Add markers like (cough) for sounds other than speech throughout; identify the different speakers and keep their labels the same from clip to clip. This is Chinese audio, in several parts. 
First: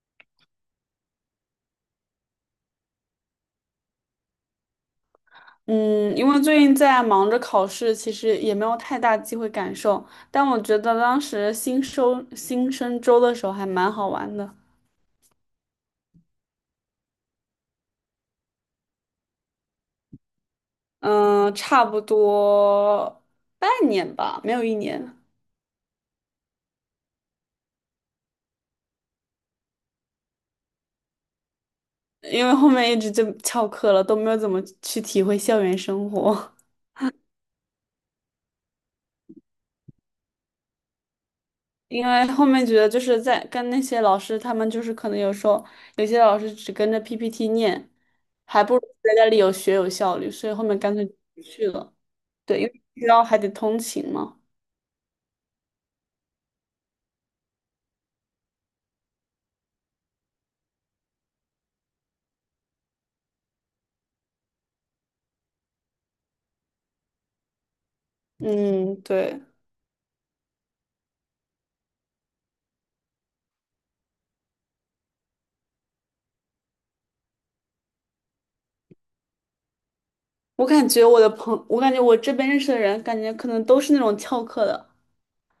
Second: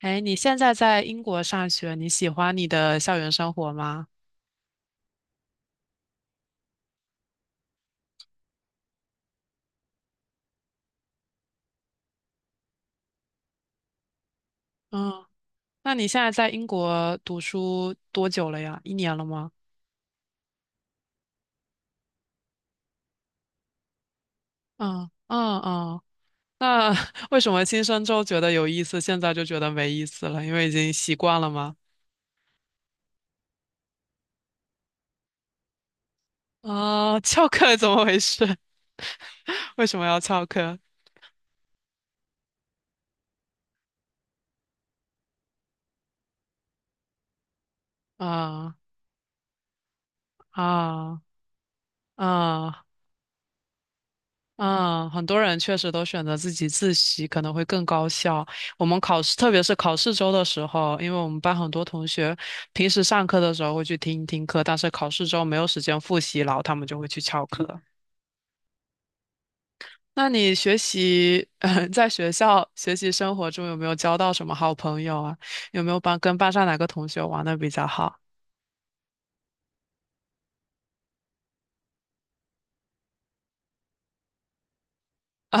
Speaker 1: 哎，你现在在英国上学，你喜欢你的校园生活吗？
Speaker 2: 嗯，因为最近在忙着考试，其实也没有太大机会感受。但我觉得当时新生周的时候还蛮好玩的。
Speaker 1: 嗯，那你现在在英国读书多久了呀？一年了吗？
Speaker 2: 嗯，差不多半年吧，没有一
Speaker 1: 嗯
Speaker 2: 年。
Speaker 1: 嗯嗯，那 (laughs) 为什么新生周觉得有意思，现在就觉得没意思了？因为已经习惯了吗？
Speaker 2: 因为后面一直就翘课了，都没有怎么去体会校园生活。
Speaker 1: 啊、翘课怎么回事？(laughs) 为什么要翘课？
Speaker 2: 因为后面觉得就是在跟那些老师，他们就是可能有时候有些老师只跟着 PPT 念，还
Speaker 1: 啊
Speaker 2: 不如在家里有效率，所以后面干脆
Speaker 1: 啊
Speaker 2: 不去了。对，因为
Speaker 1: 啊！
Speaker 2: 然后还得通勤嘛。
Speaker 1: 嗯，很多人确实都选择自己自习，可能会更高效。我们考试，特别是考试周的时候，因为我们班很多同学平时上课的时候会去听一听课，但是考试周没有时间复习，然后他们就会去翘课。
Speaker 2: 嗯，对，
Speaker 1: 那你学习，(laughs) 在学校学习生活中有没有交到什么好朋友啊？有没有班跟班上哪个同学玩的比较好
Speaker 2: 我感觉我这边认识的人，感觉可能都是那种翘课的。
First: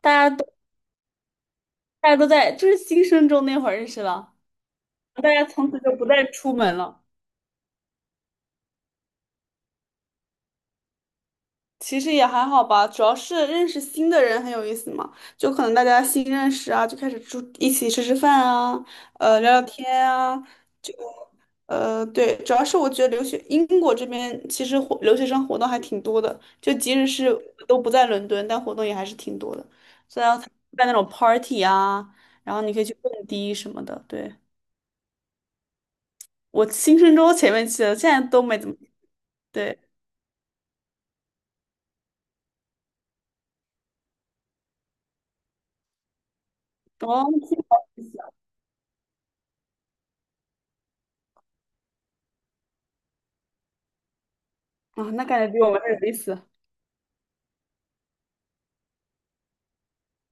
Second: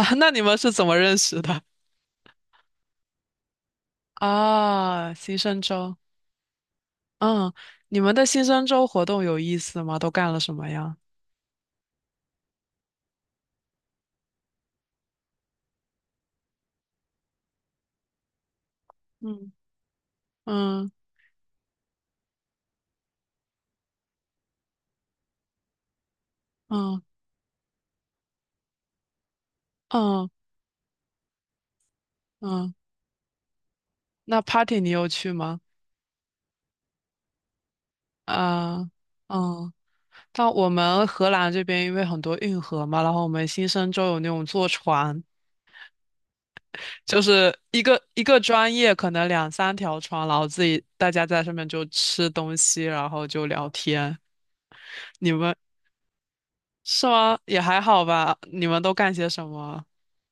Speaker 2: 大
Speaker 1: (laughs) 那
Speaker 2: 家
Speaker 1: 你
Speaker 2: 都
Speaker 1: 们是怎么认识的？
Speaker 2: 大家都在新生中那会儿认识了，
Speaker 1: 啊，
Speaker 2: 大
Speaker 1: 新
Speaker 2: 家
Speaker 1: 生
Speaker 2: 从此就
Speaker 1: 周，
Speaker 2: 不再出门了。
Speaker 1: 嗯，你们的新生周活动有意思吗？都干了什么呀？
Speaker 2: 其实也还好吧，主要是认识新的人很有意思嘛，就可能大家新认识啊，就开始住一起吃吃饭啊，
Speaker 1: 嗯
Speaker 2: 聊聊天啊。
Speaker 1: 嗯
Speaker 2: 就对，主要是我觉得留学英国这边其实留学生活动还挺多的，就即
Speaker 1: 嗯
Speaker 2: 使是都不在伦敦，但活动也还是挺多的，虽
Speaker 1: 嗯
Speaker 2: 然要参加那种 party 啊，然后你
Speaker 1: 嗯，
Speaker 2: 可以去蹦迪什么的。对，
Speaker 1: 那 party 你有去吗？
Speaker 2: 我新生周前面去的，现在都没怎么，
Speaker 1: 啊嗯，
Speaker 2: 对。
Speaker 1: 但我们荷兰这边因为很多运河嘛，然后我们新生州有那种坐船，就
Speaker 2: 哦，那
Speaker 1: 是
Speaker 2: 挺
Speaker 1: 一
Speaker 2: 好
Speaker 1: 个
Speaker 2: 意思
Speaker 1: 一
Speaker 2: 啊。
Speaker 1: 个专业可能两三条船，然后自己大家在上面就吃东西，然后就聊天。
Speaker 2: 啊，那
Speaker 1: 你
Speaker 2: 感觉
Speaker 1: 们
Speaker 2: 比我们还有意思。
Speaker 1: 是吗？也还好吧。你们都干些什么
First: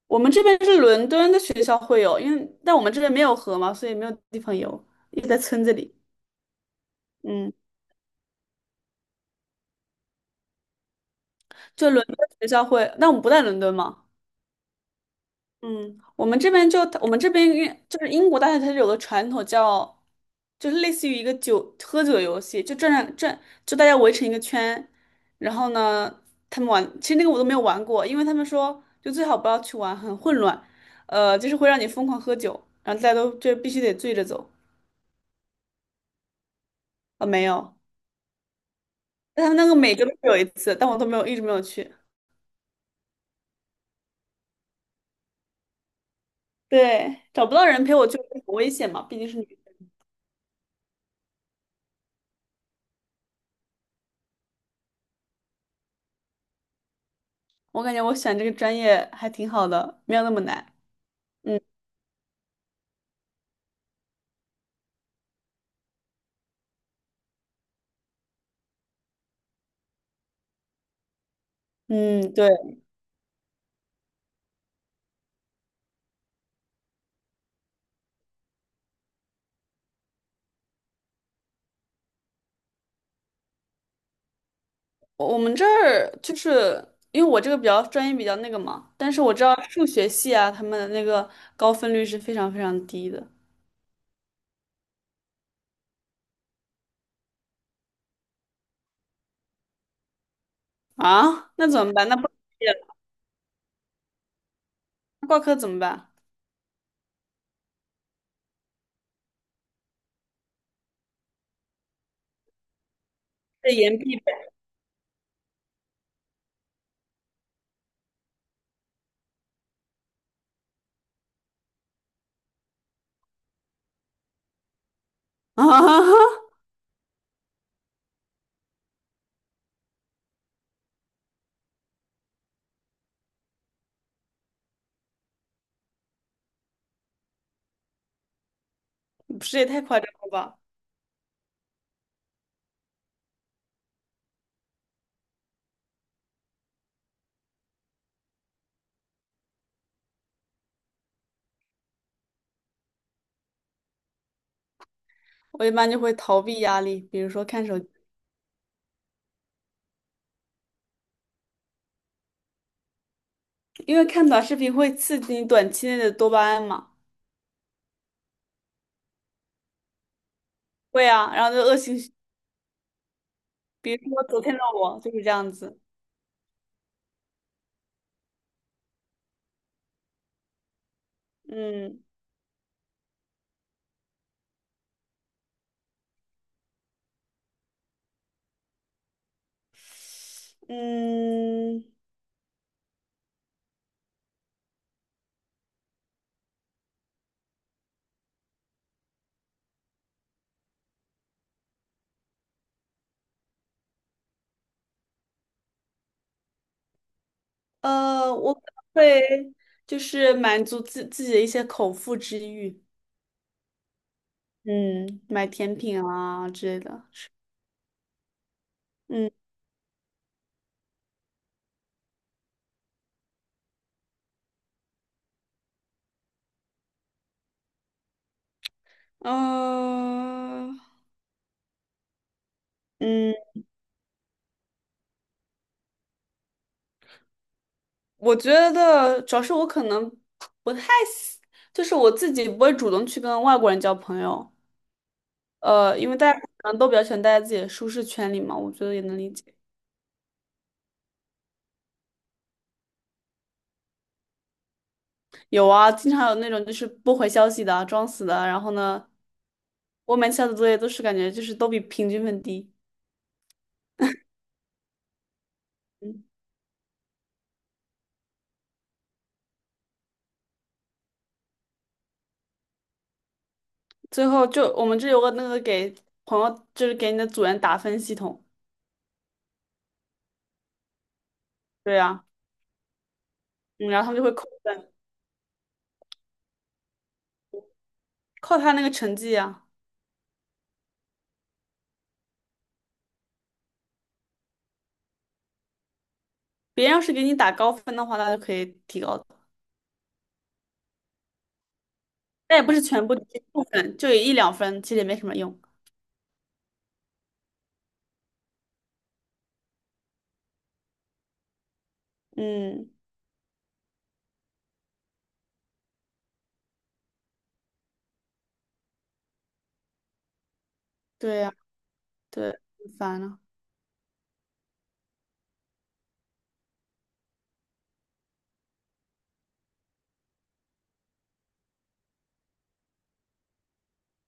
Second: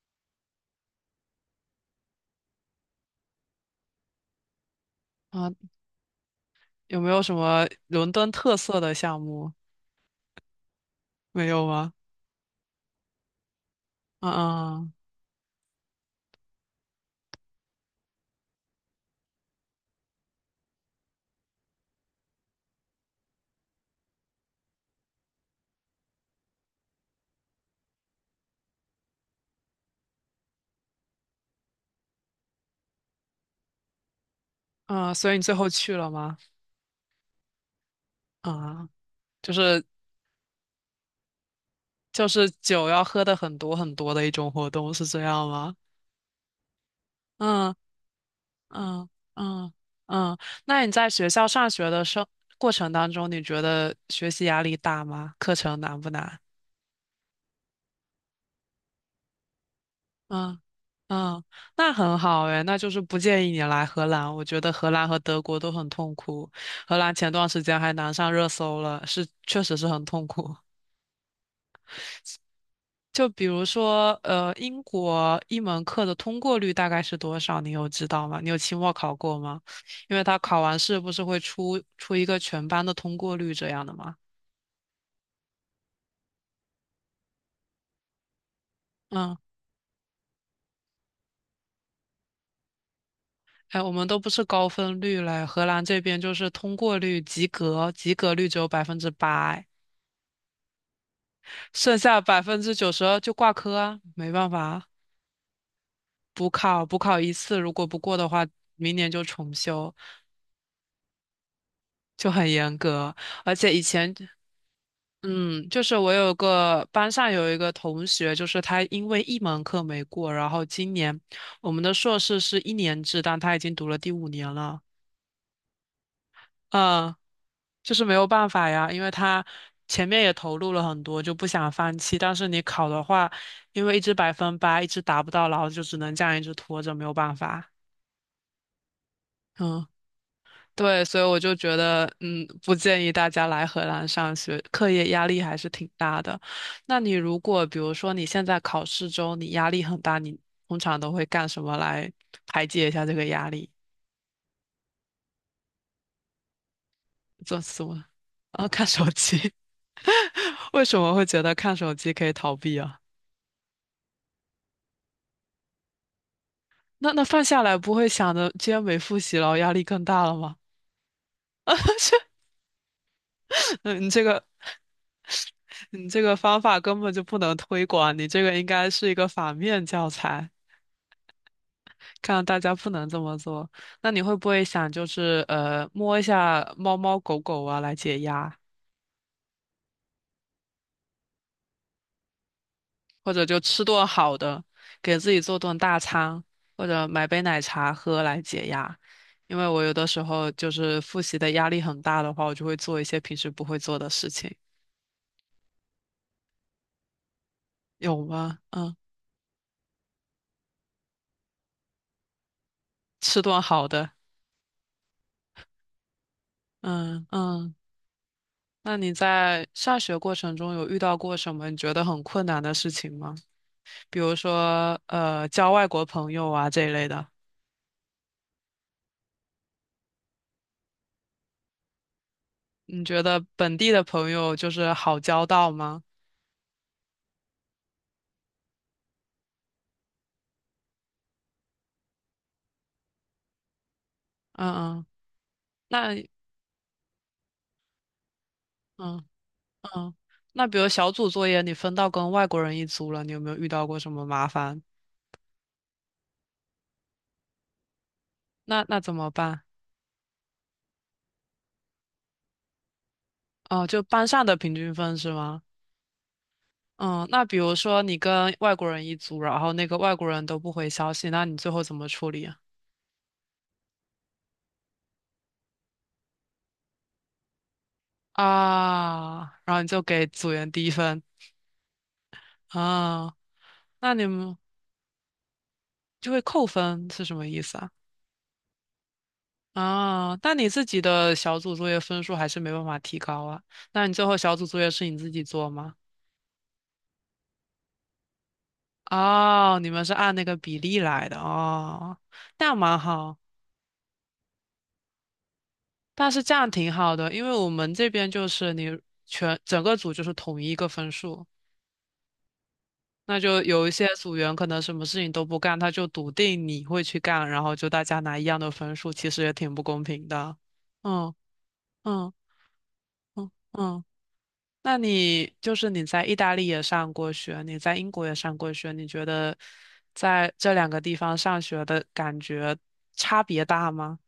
Speaker 2: 我们这边是伦敦的学校会有，因为但我们这边没有河嘛，所以没有地方游，一直在
Speaker 1: 啊？
Speaker 2: 村子里。
Speaker 1: 有没有什
Speaker 2: 嗯，
Speaker 1: 么伦敦特色的项目？没有
Speaker 2: 就
Speaker 1: 吗？
Speaker 2: 伦敦学校会，但我们不在伦敦嘛。
Speaker 1: 嗯嗯
Speaker 2: 嗯，我们这边就是英国大学，它是有个传统叫，就是类似于一个喝酒游戏，就转转，就大家围成一个圈，然后呢，他们玩。其实那个我都没有玩过，因为他们说就最好不要去玩，很混乱。就是会让你疯狂喝酒，然后大家都就必须得醉着走。
Speaker 1: 嗯，嗯所以你最后去了吗？
Speaker 2: 啊、没有。
Speaker 1: 啊，
Speaker 2: 但他
Speaker 1: 就
Speaker 2: 们那个
Speaker 1: 是
Speaker 2: 每个都有一次，但我都没有，一直没有去。
Speaker 1: 就是酒要喝的很多很多的一种活动，是这样吗？
Speaker 2: 对，找不到
Speaker 1: 嗯
Speaker 2: 人陪我去很危险嘛，
Speaker 1: 嗯
Speaker 2: 毕竟是女
Speaker 1: 嗯
Speaker 2: 的。
Speaker 1: 嗯。那你在学校上学的生过程当中，你觉得学习压力大吗？课程难不难？
Speaker 2: 我感觉我选这个专业还挺好的，没有那么
Speaker 1: 嗯
Speaker 2: 难。
Speaker 1: 嗯，
Speaker 2: 嗯
Speaker 1: 那很好诶，那就是不建议你来荷兰。我觉得荷兰和德国都很痛苦，荷兰前段时间还难上热搜了，是确实是很痛苦。
Speaker 2: 嗯，对，
Speaker 1: 就比如说，英国一门课的通过率大概是多少？你有知道吗？你有期末考过吗？因为他考完试不是会出一个全班的通过率这样的吗？
Speaker 2: 我们这儿就是因为我这个专业比较那个嘛，但是我
Speaker 1: 嗯，
Speaker 2: 知道数学系啊，他们的那个高分率是非常非常低的。
Speaker 1: 哎，我们都不是高分率嘞，荷兰这边就是通过率及格，及格率只有8%，
Speaker 2: 啊，那怎么
Speaker 1: 剩
Speaker 2: 办？那
Speaker 1: 下
Speaker 2: 不
Speaker 1: 百分
Speaker 2: 毕业
Speaker 1: 之九
Speaker 2: 了
Speaker 1: 十二就挂科啊，没办法啊
Speaker 2: 那挂科怎么办？
Speaker 1: 补考一次，如果不过的话，明年就重修，就很严格。而
Speaker 2: 得
Speaker 1: 且以
Speaker 2: 延
Speaker 1: 前
Speaker 2: 毕呗。
Speaker 1: 嗯，就是我有个班上有一个同学，就是他因为一门课没过，然后今年我们的硕士是1年制，但他已经读了第5年了。
Speaker 2: (laughs) 啊，
Speaker 1: 嗯，就是没有办法呀，因为他前面也投入了很多，就不想放弃。但是你考的话，因为一直8%，一直达不到，然后就只能这样一直拖着，没有办法。
Speaker 2: 不是也太
Speaker 1: 嗯。
Speaker 2: 夸张了吧？
Speaker 1: 对，所以我就觉得，嗯，不建议大家来荷兰上学，课业压力还是挺大的。那你如果比如说你现在考试中你压力很大，你通常都会干什么来排解一下这个压力？
Speaker 2: 我一般就会逃避压力，比如说
Speaker 1: 做
Speaker 2: 看手。
Speaker 1: 什
Speaker 2: 机。
Speaker 1: 么？啊，看手机。(laughs) 为什么会觉得看手机可以逃避啊？
Speaker 2: 因为看短视频会刺激你短期内的多巴胺嘛。
Speaker 1: 那放下来不会想着今天没复习了，压力更大了吗？
Speaker 2: 会啊，然后就恶性循
Speaker 1: (laughs)
Speaker 2: 比如
Speaker 1: 嗯，你这
Speaker 2: 说昨
Speaker 1: 个
Speaker 2: 天的我就是这样子。
Speaker 1: 你这个方法根本就不能推广，你这个应该是一个反面教材。
Speaker 2: 嗯
Speaker 1: 看到大家不能这么做，那你会不会想摸一下猫猫狗狗啊来解压，
Speaker 2: 嗯。
Speaker 1: 或者就吃顿好的，给自己做顿大餐，或者买杯奶茶喝来解压？因为我有的时候就是复习的压力很大的话，我就会做一些平时不会做的事情，有
Speaker 2: 我
Speaker 1: 吗？
Speaker 2: 可能
Speaker 1: 嗯，
Speaker 2: 会就是满足自己的一些口腹之欲。
Speaker 1: 吃顿好的，
Speaker 2: 嗯，买甜品啊之类的。
Speaker 1: 嗯嗯。那你
Speaker 2: 嗯
Speaker 1: 在上学过程中有遇到过什么你觉得很困难的事情吗？比如说交外国朋友啊这一类的。
Speaker 2: 呃
Speaker 1: 你觉
Speaker 2: 嗯，
Speaker 1: 得本地的朋友就是好交到吗？
Speaker 2: 我觉得主要是我可能不太喜，就是我自己不会主动去跟外国人交朋友。
Speaker 1: 嗯嗯，
Speaker 2: 因
Speaker 1: 那
Speaker 2: 为大家可能都比较喜欢待在自己的舒适圈里嘛，我觉得也能
Speaker 1: 嗯
Speaker 2: 理解。
Speaker 1: 嗯，那比如小组作业你分到跟外国人一组了，你有没有遇到过什么麻烦？
Speaker 2: 有啊，经常有那种就是不回消息的啊，装死的啊，然后
Speaker 1: 那
Speaker 2: 呢，
Speaker 1: 怎么办？
Speaker 2: 我每次交的作业都是感觉就是都比平均分低。
Speaker 1: 哦，就班上的平均分是吗？
Speaker 2: 嗯，
Speaker 1: 嗯，那比如说你跟外国人一组，然后那个外国人都不回消息，那你最后怎么处理啊？
Speaker 2: 最后就我们这有个那个给朋友，就是给你的组员打分系统。
Speaker 1: 啊，然后你就给组员低分
Speaker 2: 对呀。
Speaker 1: 啊，
Speaker 2: 嗯，然后他
Speaker 1: 那
Speaker 2: 们就
Speaker 1: 你
Speaker 2: 会扣
Speaker 1: 们
Speaker 2: 分，
Speaker 1: 就会扣分是什么意思啊？
Speaker 2: 扣他那个成绩啊。
Speaker 1: 啊，但你自己的小组作业分数还是没办法提高啊。那你最后小组作业是你自己做吗？
Speaker 2: 别人要是给你打高分的话，那就可以提高的。
Speaker 1: 哦，你们是按那个比例来的哦，
Speaker 2: 但也不
Speaker 1: 那
Speaker 2: 是
Speaker 1: 蛮
Speaker 2: 全部，
Speaker 1: 好，
Speaker 2: 一部分就有一两分，其实也没什么用。
Speaker 1: 但是这样挺好的，因为我们这边就是你整个组就是统一一个分数，
Speaker 2: 嗯，
Speaker 1: 那就有一些组员可能什么事情都不干，他就笃定你会去干，然后就大家拿一样的分数，其实也挺不公平的。嗯
Speaker 2: 对呀，
Speaker 1: 嗯
Speaker 2: 对，很烦啊。
Speaker 1: 嗯嗯。那你就是你在意大利也上过学，你在英国也上过学，你觉得在这两个地方上学的感觉差别大吗？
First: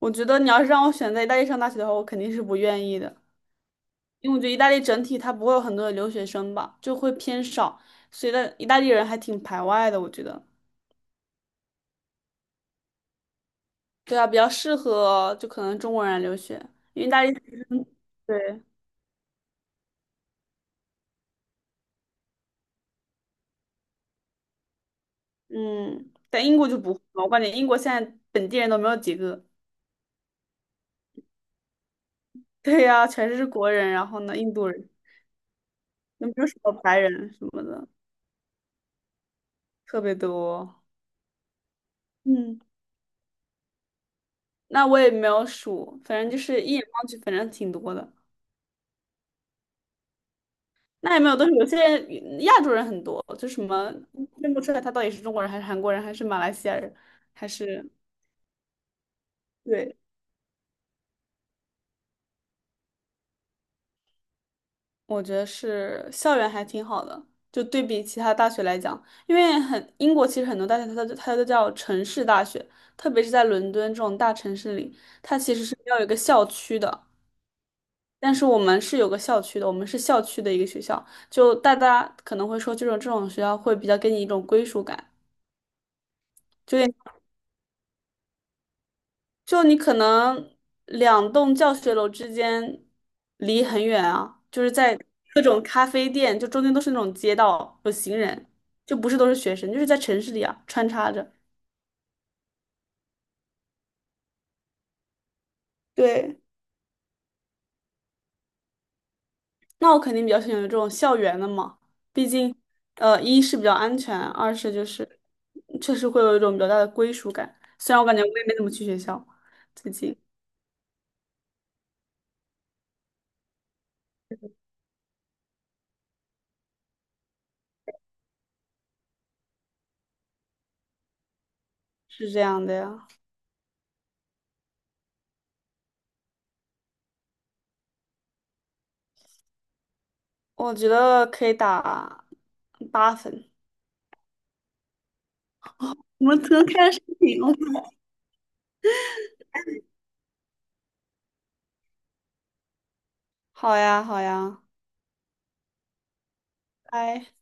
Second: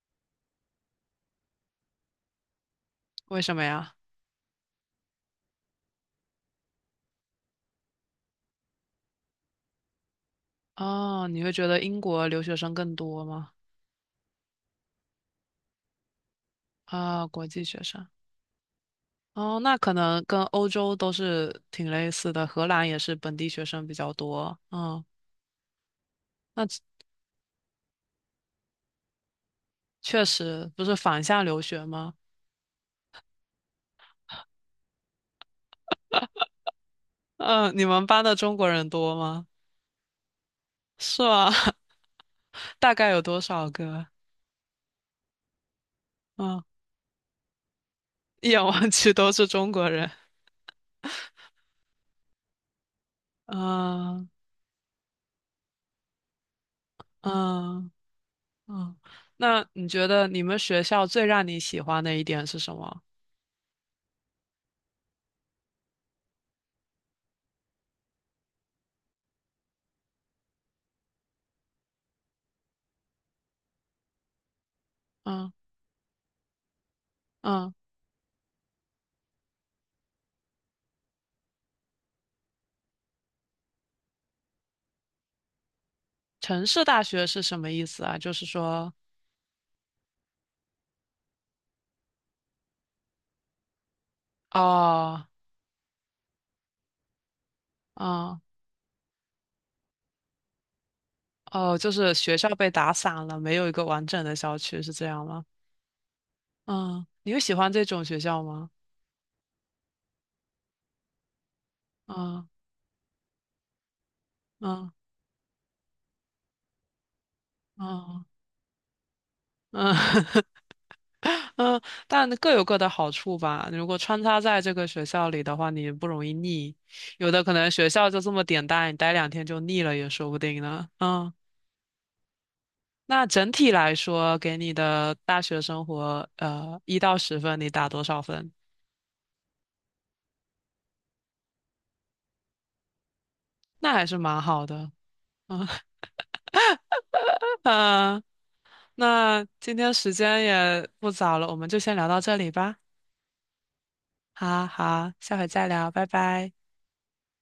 Speaker 2: 我觉得你要是让我选在意大利上大学的话，我肯定是不愿意的。
Speaker 1: 为什么呀？
Speaker 2: 因为我觉得意大利整体它不会有很多的留学生吧，就会偏少，所以的意大利人还挺排外的，我觉得。
Speaker 1: 哦，你会觉得英国留学生更多吗？
Speaker 2: 对啊，比较适合就可能中国人来留学，因为意大
Speaker 1: 啊，
Speaker 2: 利
Speaker 1: 国际
Speaker 2: 学
Speaker 1: 学
Speaker 2: 生
Speaker 1: 生。
Speaker 2: 对。
Speaker 1: 哦，那可能跟欧洲都是挺类似的，荷兰也是本地学生比较多。嗯，
Speaker 2: 嗯，但英
Speaker 1: 那
Speaker 2: 国就
Speaker 1: 确
Speaker 2: 不会嘛，我感觉英国现在本地人都没有几个。
Speaker 1: 确实不是反向留学吗？
Speaker 2: (laughs) 对呀、全是国人，然后呢，印度人，也没有什么白人什么
Speaker 1: 嗯，你
Speaker 2: 的。
Speaker 1: 们班的中国人多吗？
Speaker 2: 特别多。
Speaker 1: 是吗？(laughs)
Speaker 2: 嗯，
Speaker 1: 大概有多少个？
Speaker 2: 那我也没有数，反正就是
Speaker 1: 嗯。
Speaker 2: 一眼望去，反正挺多的。
Speaker 1: (laughs) 一眼望去都是中国人。
Speaker 2: 那也没有都是有些人亚洲人很多，就什么
Speaker 1: 嗯
Speaker 2: 认不出来他到底是中国人还是韩国人还是马来西亚人，还是
Speaker 1: 嗯嗯，那你
Speaker 2: 对。
Speaker 1: 觉得你们学校最让你喜欢的一点是什么？
Speaker 2: 我觉得是校园还挺好的，就对比其他大学来讲，因为英国其实很多大学它都叫城市大学，特别是在伦敦这种大城市里，它
Speaker 1: 嗯
Speaker 2: 其实是要有一个校区的。
Speaker 1: 嗯，
Speaker 2: 但是我们是有个校区的，我们是校区的一个学校，就大家可能会说，这种学校会比较给你一种归属感。
Speaker 1: 城市大
Speaker 2: 就。
Speaker 1: 学是什么意思啊？就是说，
Speaker 2: 就你可能两栋教学楼之间离很远啊，就是在
Speaker 1: 哦，
Speaker 2: 各种咖啡店，就中间都是那种街道，有行
Speaker 1: 嗯
Speaker 2: 人，就不是都是学生，就是在城市里啊穿插着。
Speaker 1: 哦，就是学校被打散了，没有一个完整的校区，是这样吗？
Speaker 2: 对，
Speaker 1: 嗯，你有喜欢这种学校吗？
Speaker 2: 那我肯定比较喜欢这种校园的嘛。毕
Speaker 1: 嗯
Speaker 2: 竟，一是比较安全，二是就
Speaker 1: 嗯
Speaker 2: 是确实会有一种比较大的归属感。虽然我感觉
Speaker 1: 嗯
Speaker 2: 我也没怎么去学校，最
Speaker 1: 嗯，
Speaker 2: 近
Speaker 1: (laughs) 嗯，但各有各的好处吧。如果穿插在这个学校里的话，你不容易腻。有的可能学校就这么点大，你待两天就腻了也说不定呢。嗯，
Speaker 2: 是这样的呀。
Speaker 1: 那整体来说，给你的大学生活，1到10分，你打多少分？
Speaker 2: 我觉得可以打八分。
Speaker 1: 那还是蛮好的。嗯
Speaker 2: 我们可能看上身体了。
Speaker 1: (laughs)，嗯那今天时间也不早了，我们就先聊到这里吧。
Speaker 2: 好呀，好呀，
Speaker 1: 好好，下回再聊，拜拜。
Speaker 2: 拜。